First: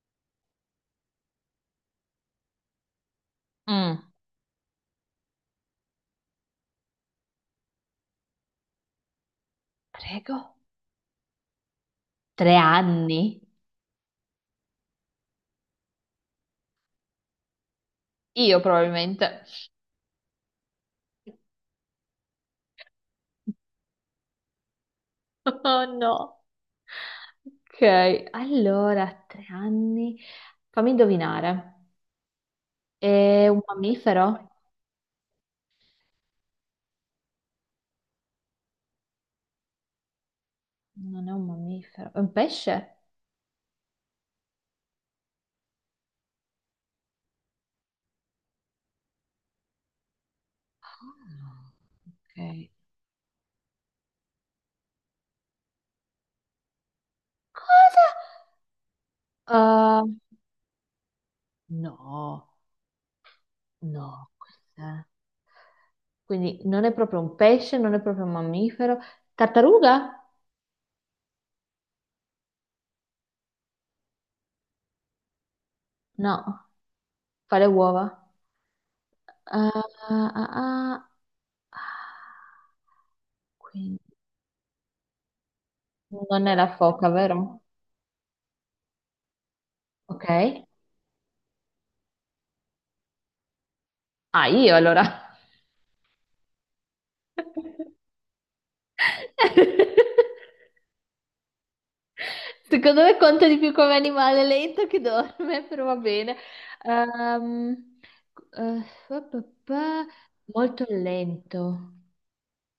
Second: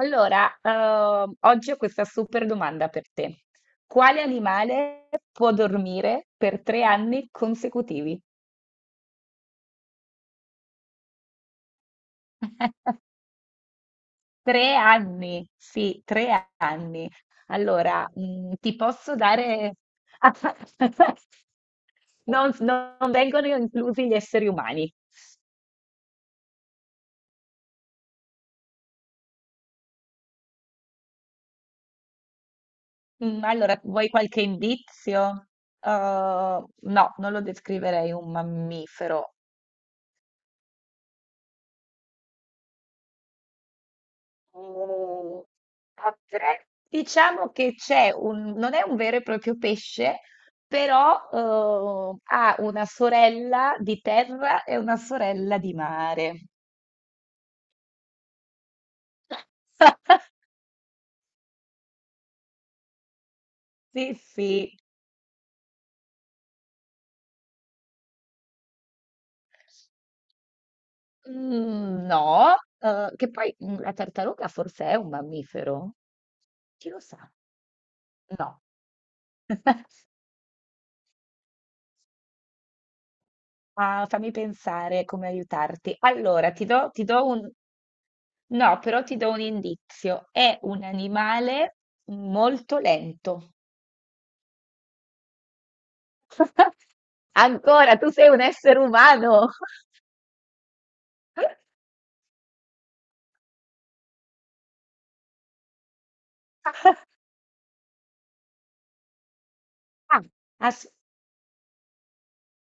Allora, oggi ho questa super domanda per te. Mm. Quale animale può dormire per tre anni consecutivi? Prego. tre anni? Tre anni, sì, tre anni. Allora, Io ti posso probabilmente. dare... Non vengono inclusi gli esseri umani. Oh no. Ok, allora, 3 anni. Fammi indovinare. È un Allora, vuoi qualche mammifero? indizio? No, non lo descriverei un mammifero. Non è un mammifero, è un pesce? Mhmm, potre diciamo che c'è un non è un vero e proprio pesce, però, ha Ok. una sorella di terra e una sorella di mare. Uh, no, Sì, no. sì. Quindi non è proprio un pesce, non è proprio un mammifero. Tartaruga? Mhmm, no, che poi, la tartaruga forse è un mammifero? No, Chi lo sa? fa le uova. No. Ah, ah, ah, Ah, ah. fammi pensare come aiutarti. Non Allora, è ti la do, ti foca, do un... vero? No, però ti do un Ok. indizio. È un animale molto lento. Ah, io allora. Ancora, tu sei un essere umano. Secondo me conta di più come animale lento che dorme, però va bene. Ehm, eh, pa, pa, pa, Ah, molto as- lento.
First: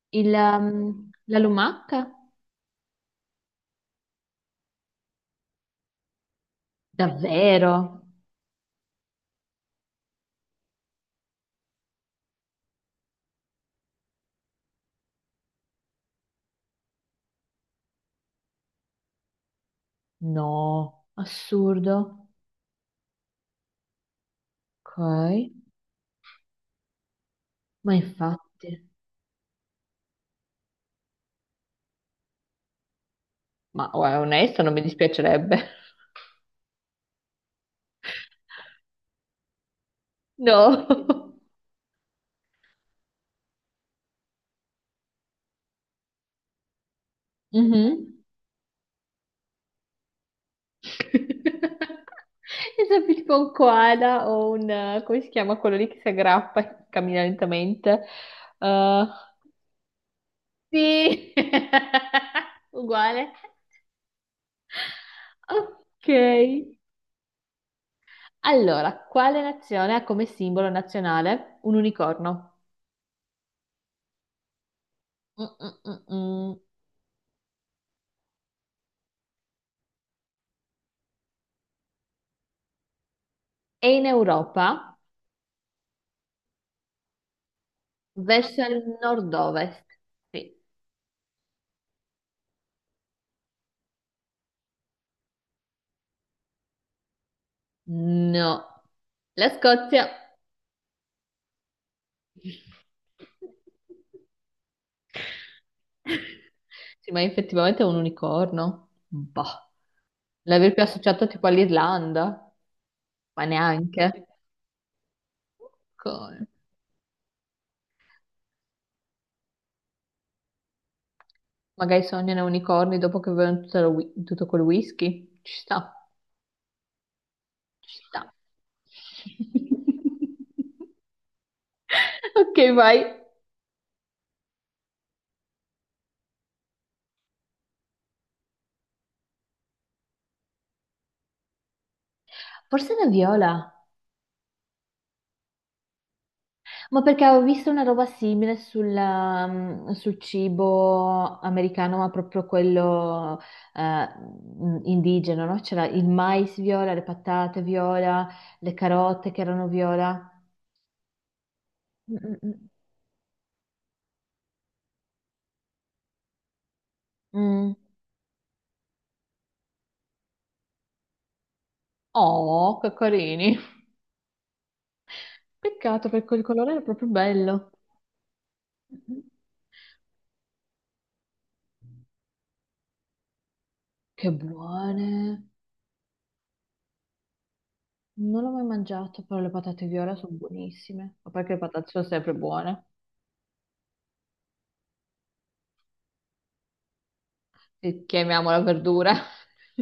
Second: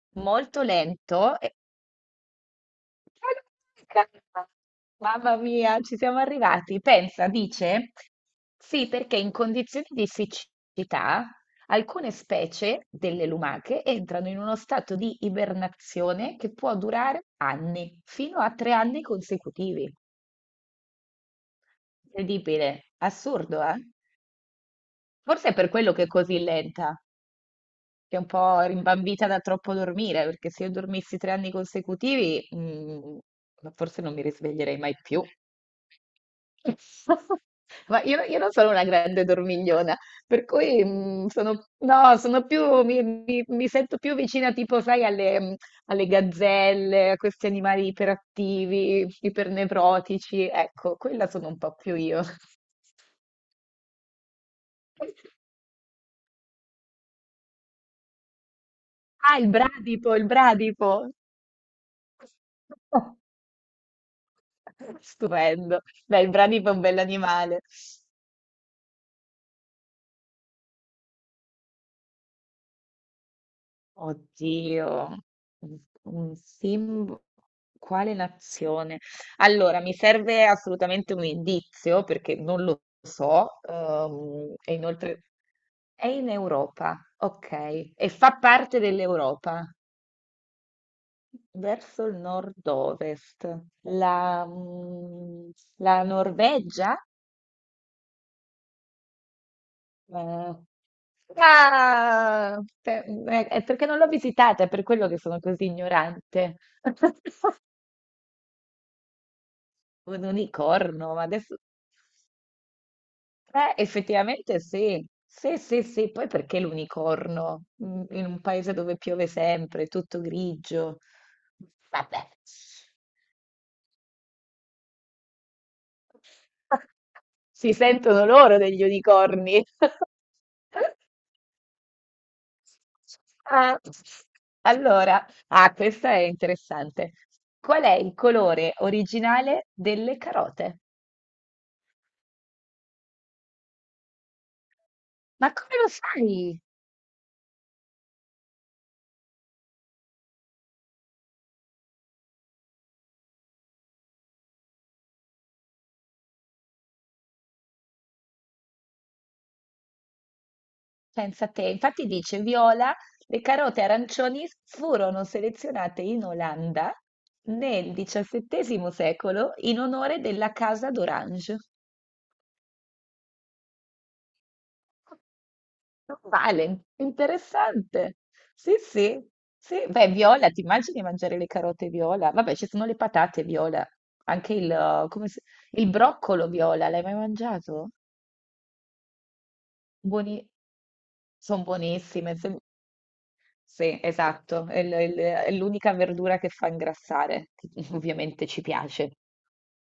Il, molto ehm, lento. la lumaca? Mamma mia, ci siamo arrivati. Pensa, Davvero? dice, sì, perché in condizioni di siccità alcune specie delle lumache entrano in uno stato di ibernazione che può durare anni, fino a tre anni consecutivi. No, assurdo. Incredibile, assurdo, eh? Ok, Forse è per quello che è così lenta, ma che è un po' infatti. rimbambita da troppo dormire, perché se io dormissi tre anni consecutivi, Ma forse non guarda, mi onesto, non risveglierei mi mai più. dispiacerebbe. Ma io non sono una grande dormigliona, per cui No. Sono, no, sono più, mi sento più vicina tipo, sai, alle gazzelle, a questi animali Mhm. iperattivi, ipernevrotici, ecco, quella sono un po' più io. È sempre tipo un koala o un, come si chiama quello lì che si aggrappa e cammina lentamente? Eh, Ah, il bradipo, il bradipo. sì! Uguale. Stupendo. Ok. Beh, il bradipo è un bell'animale. Allora, quale nazione ha come simbolo nazionale un unicorno? Oddio, un un Mm-mm-mm-mm. simbolo. Quale nazione? Allora, mi serve assolutamente un indizio perché non lo so. È in E Europa, inoltre è in Europa, ok, e fa verso parte il dell'Europa, nord-ovest. Sì. verso il nord-ovest. La Norvegia? No. La Scozia. Eh, ah, è perché non l'ho visitata, è per quello che sono così ignorante. Sì, ma effettivamente è un unicorno. Boh. Un L'aver più unicorno, ma associato tipo adesso... all'Irlanda, ma neanche. effettivamente sì, sì, sì, sì, poi Co- perché l'unicorno? In un paese dove piove sempre, tutto grigio. Magari Vabbè, sognano unicorni dopo che bevono tutto, tutto quel whisky. Ci sta, si ci sentono sta. loro degli unicorni. Ok, vai. Ah, allora, ah, questa è interessante. Qual è il colore originale delle carote? Forse una viola. Ma come lo sai? Ma perché avevo visto una roba simile sul cibo americano, ma proprio quello indigeno, no? C'era il mais viola, le patate viola, le carote che erano viola. Pensa te, infatti Mm, dice mm, viola, le carote arancioni furono selezionate in Olanda mm. Mm. nel XVII secolo in onore della Casa d'Orange. Oh, che carini. Peccato perché il colore era Vale, proprio bello. interessante. Sì, Mm, sì, sì. Beh, viola, ti immagini mangiare le carote viola? Vabbè, ci sono le patate viola, Che anche il, eh, come si- buone. il broccolo viola, l'hai mai mangiato? Non l'ho mai mangiato, però le patate viola sono Buoni... buonissime. Ma perché le Sono patate sono sempre buonissime. buone. Sì, esatto, è l'unica verdura che fa ingrassare, che eh, ovviamente chiamiamola ci piace. verdura.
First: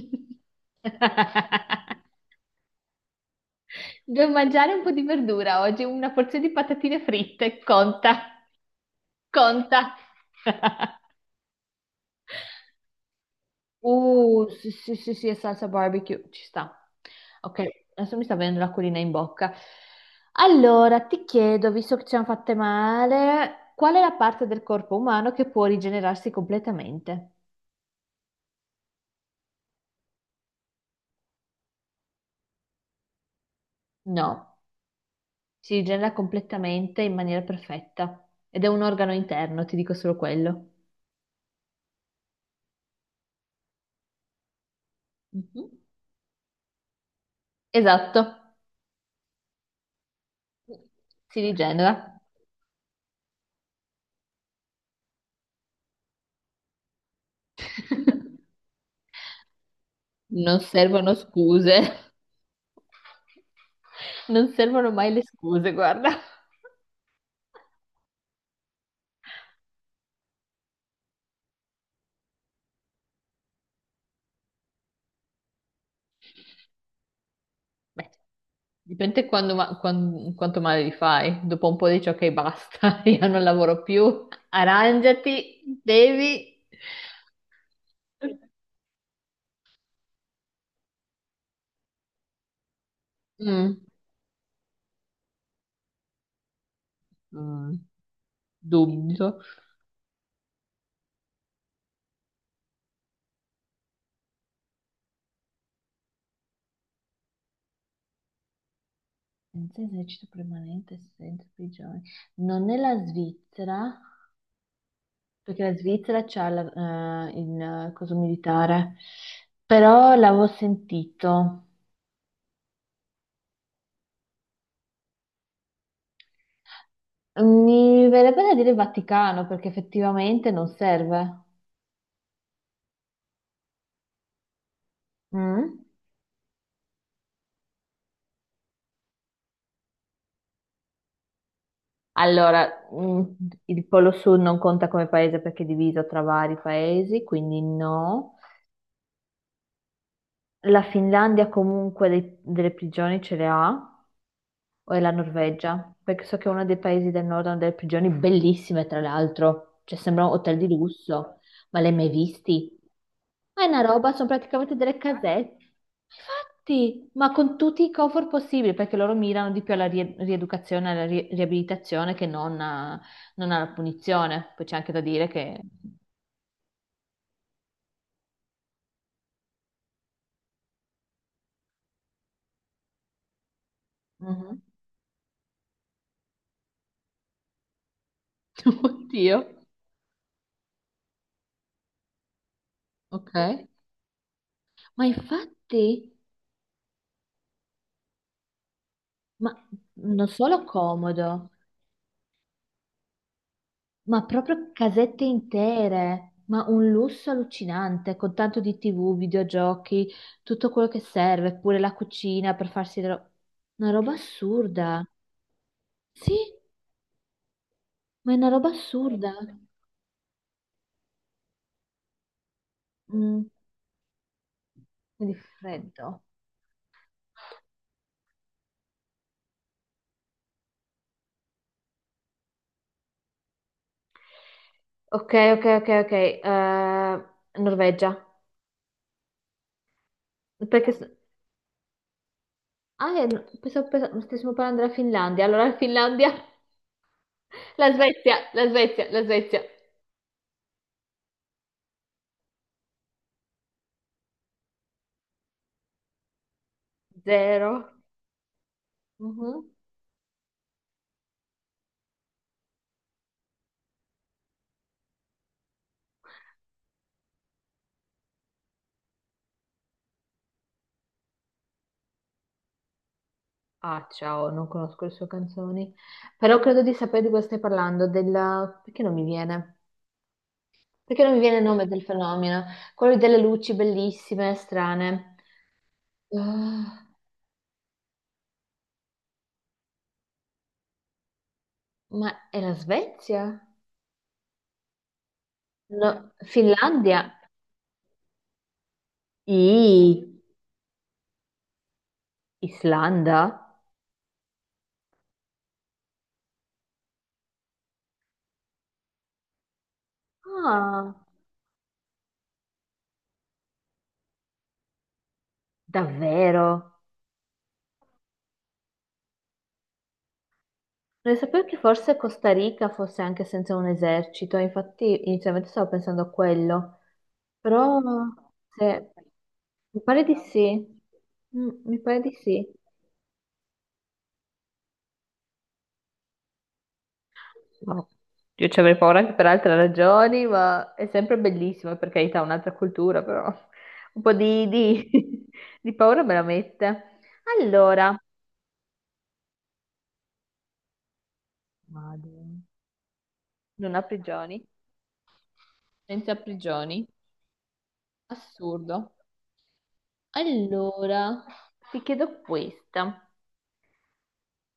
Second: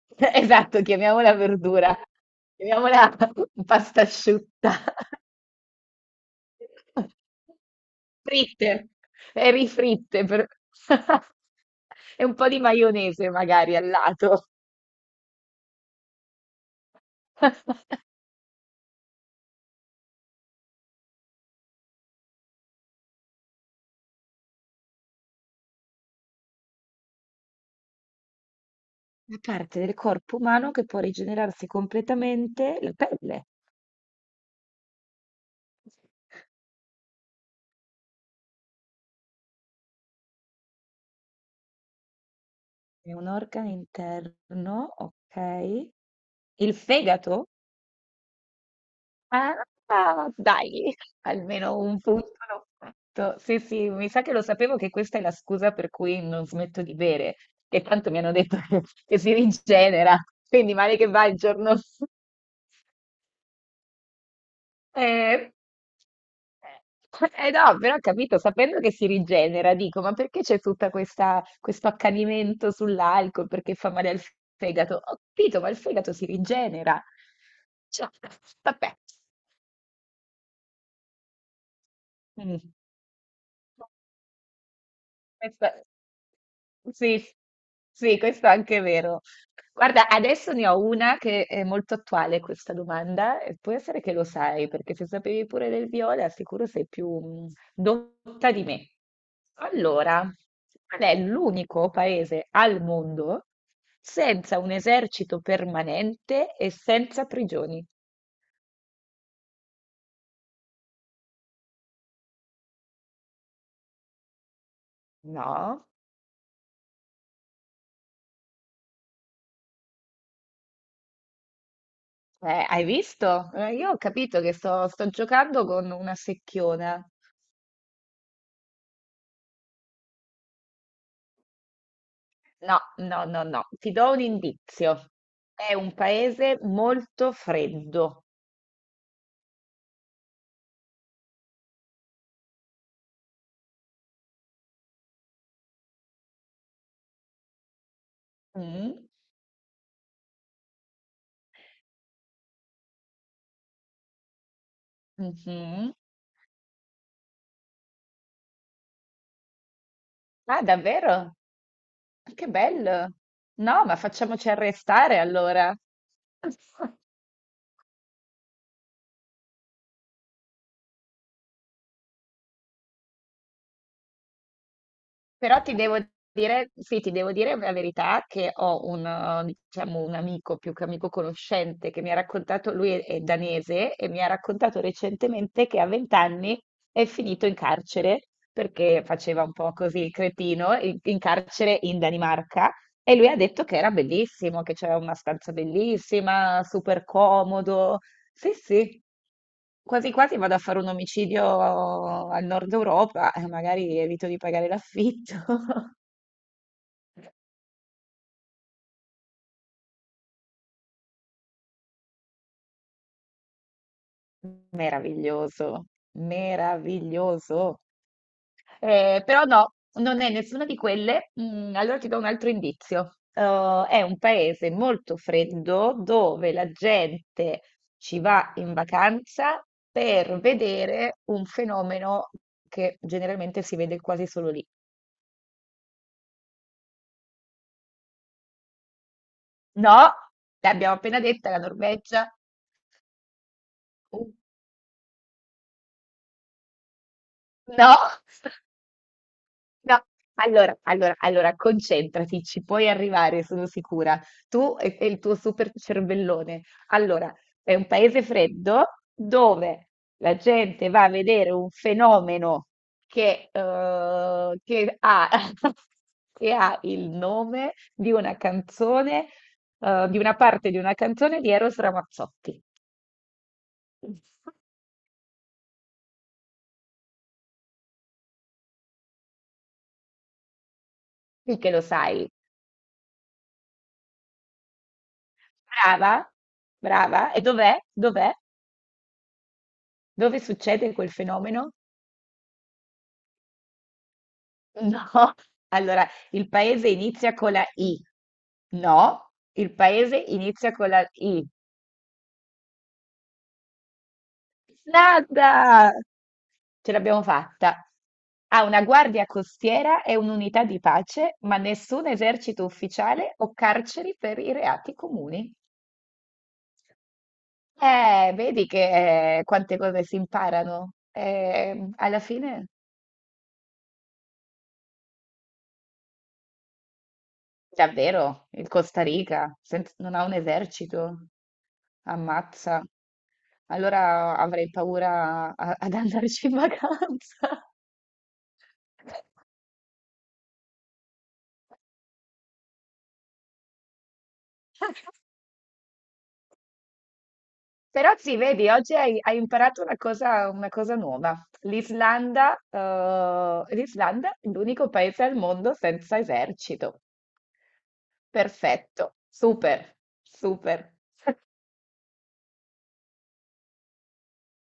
Esatto, chiamiamola verdura, chiamiamola pasta Devo asciutta. mangiare un po' di verdura oggi, una porzione di patatine fritte, conta, Fritte, e conta. rifritte, e un po' di maionese magari al lato. Sì, sì, sì, sì, è salsa barbecue, ci sta. Ok, adesso mi sta venendo l'acquolina in bocca. Allora, ti chiedo, visto che ci hanno fatte male, qual è la parte del corpo umano che può rigenerarsi completamente? La parte del corpo umano che può rigenerarsi completamente la pelle. No. Si rigenera completamente in maniera perfetta ed è un organo interno, ti dico solo quello. È un organo interno, Mhm. okay. Il fegato? Esatto, Ah, dai, si almeno un rigenera. punto l'ho fatto. Sì, sì, mi sa che lo sapevo che questa è la scusa per cui non smetto di bere, che tanto mi hanno detto che si rigenera, Non quindi male che servono va il scuse. giorno Non servono mai le Eh, scuse, guarda. eh eh, no, però ho capito, sapendo che si rigenera, dico, ma perché c'è tutta questa, questo accanimento sull'alcol, perché fa male al fegato? Ho capito, ma il fegato si rigenera. Cioè, Beh, vabbè. dipende quando quanto male li fai. Dopo un po' dici ok, Mm. basta, io non lavoro più. Arrangiati, Questa- devi. Sì, sì, questo è anche vero. Guarda, adesso ne ho una che è molto attuale questa domanda e può Mm. essere che lo sai, perché se sapevi pure del viola, sicuro sei più Mm. dotta di me. Dubito. Allora, qual è l'unico paese al mondo senza un esercito permanente e senza prigioni? Senza esercito permanente, senza prigione. Non è la Svizzera, perché la No? Svizzera c'ha il coso militare, però l'avevo sentito. Hai visto? Io ho capito che sto giocando con una secchiona. Mi verrebbe da dire Vaticano, perché effettivamente non serve. No, no, no, no. Ti do un indizio. È Mm? un paese molto freddo. Allora, il Polo Sud non conta come paese perché è diviso tra vari paesi, quindi no. Mm, La Finlandia comunque delle prigioni ce le ha. O è la Norvegia, mhm. perché so che è uno dei paesi del nord hanno delle prigioni bellissime, tra l'altro, cioè sembrano hotel Ah, di davvero? lusso, ma le hai mai Che visti? bello. Ma è una No, ma roba, sono facciamoci praticamente delle arrestare casette. allora. Infatti, ma con tutti i comfort possibili, perché loro mirano di più alla rieducazione, alla riabilitazione che non, non alla punizione. Poi c'è anche da dire che. Però ti devo dire, sì, ti devo dire la verità che ho un, diciamo, un amico, più che amico conoscente, che mi ha raccontato, lui è danese, e mi ha Mhm. raccontato recentemente che a 20 anni è finito in carcere, perché Oddio, faceva un po' così il cretino, in carcere in Danimarca, e lui ha detto ok. che era bellissimo, che c'era Ma una stanza infatti, bellissima, super comodo, sì, sì, ma quasi non quasi vado a solo fare un comodo. omicidio al nord Europa e magari Ma evito di pagare proprio casette l'affitto. intere, ma un lusso allucinante, con tanto di TV, videogiochi, tutto quello che serve, pure la cucina per farsi una roba assurda. Meraviglioso, Sì, meraviglioso. ma è una roba assurda. Però no, non è nessuna di quelle. Mm, allora ti do un altro indizio. Mm, È un paese molto di freddo freddo. dove la gente ci va in vacanza per vedere un fenomeno che generalmente si vede quasi solo lì. Ok, ok, ok, ok. Norvegia. No, Perché. l'abbiamo appena detta la Norvegia. Ah, pensavo Uh, stessimo parlando della Finlandia. Allora, la Finlandia, la No, Svezia, la Svezia, la Svezia. no. Allora, allora, allora, concentrati, ci puoi arrivare, sono sicura. Tu e il tuo super cervellone. Allora, è un Zero. paese freddo Mhm. dove la gente va a vedere un fenomeno che ha, che ha il nome di una canzone, di una parte di una canzone di Eros Ramazzotti. Ah, ciao, non conosco le sue canzoni, però credo di sapere di cosa stai parlando, della. Perché non mi viene? Perché non mi viene Sì il che lo nome del sai. fenomeno? Quello delle luci bellissime, strane. Brava, Ah, brava. E dov'è? Dov'è? Dove succede quel fenomeno? ma è la Svezia? No. Allora, No, il paese Finlandia? inizia con la I. No, il paese I. inizia con la I. Islanda? Nada! Ce l'abbiamo fatta. Ha una guardia costiera e un'unità di Ah, pace, ma nessun esercito ufficiale o carceri per i reati comuni. davvero? Vedi che quante cose si imparano. Non sapevo che forse Alla Costa fine. Rica fosse anche senza un esercito, infatti inizialmente stavo pensando a quello. Però, Davvero? Il Costa se, Rica mi non ha pare un di sì. esercito? Mm, mi pare di sì. Ammazza. Allora avrei paura ad andarci in vacanza. No. Io ci avrei paura anche per altre ragioni, ma è sempre bellissimo, per carità, un'altra cultura, però un po' di paura me la mette. Però Allora, sì, vedi, oggi hai imparato una cosa nuova. L'Islanda, Madre. eh, Non ha l'Islanda è prigioni, l'unico paese al mondo senza senza esercito. prigioni, assurdo. Perfetto, super, super. Allora, ti chiedo questa.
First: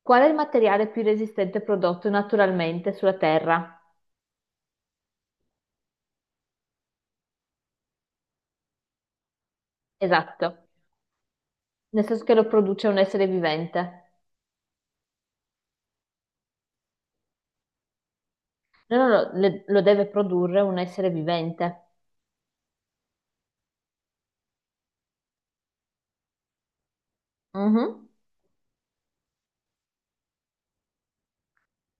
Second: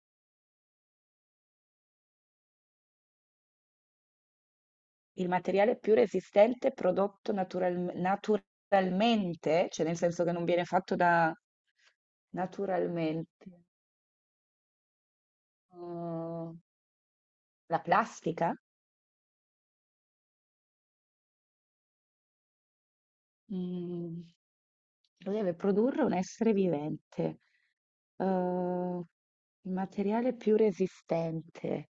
Qual è il materiale più resistente prodotto naturalmente sulla Terra? Il materiale più resistente prodotto naturalmente, cioè nel senso che non viene Esatto. fatto da Nel senso che lo produce un essere naturalmente, vivente. uh, la plastica, No, no, no, lo deve produrre un essere vivente. mm, lo deve produrre un essere vivente. Mhm. Uh, il materiale più resistente.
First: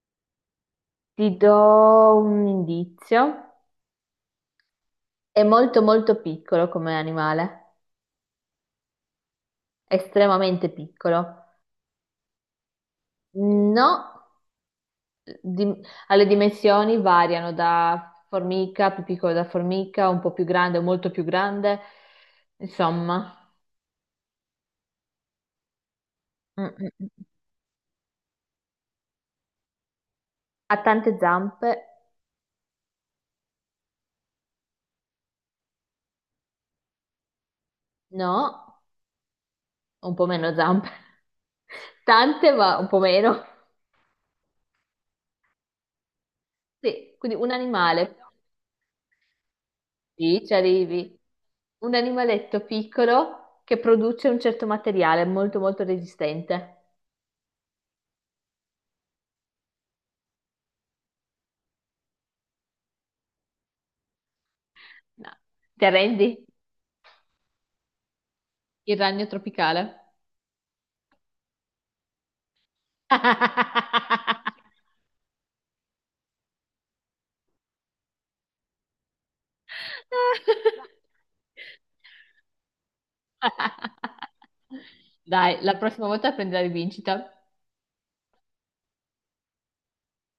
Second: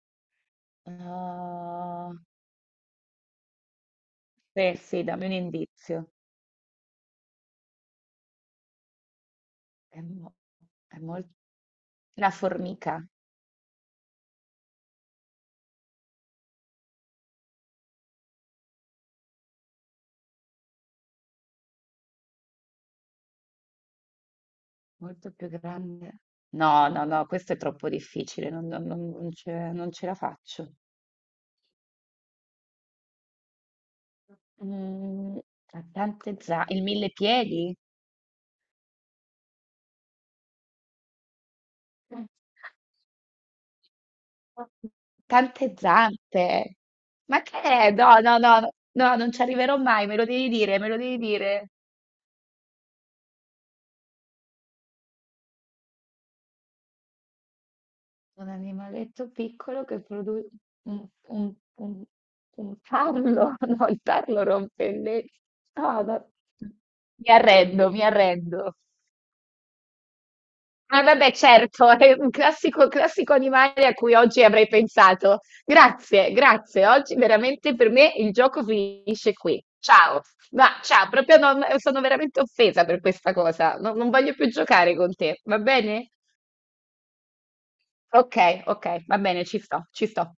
Ti do Uh, un indizio. beh, sì, dammi un È molto indizio. molto piccolo come animale, È, mo- estremamente è molto... piccolo. La formica. No, di- alle dimensioni variano da formica, più piccolo da formica, un po' più grande, molto più grande. Insomma. Molto più grande. Mm, No, mm, no, mm. no, questo è troppo difficile, non ce la faccio. Ha tante zampe? Mm, Ha tante zampe, il mille piedi? No, un po' meno zampe. Tante, ma un po' meno. Tante zampe. Sì, quindi Ma un che è? animale, No, no, no, no, no, non ci arriverò mai, me lo sì, devi ci dire, me lo arrivi, devi dire. un animaletto piccolo che produce un certo materiale molto molto resistente. Un animaletto piccolo che produce un, un, un, un tarlo, no, il tarlo rompe le... No. Ti No, arrendi? no. Mi arrendo, mi arrendo. Il ragno tropicale. Eh vabbè certo, è un classico classico animale a cui oggi avrei pensato. Grazie, grazie. Oggi veramente per me il gioco finisce qui. Ciao. Ma ciao, proprio non, sono veramente offesa per questa cosa. Non voglio più giocare con te, Dai, va la prossima bene? volta prendi la rivincita. Ok, ok, va bene, ci sto, ci sto.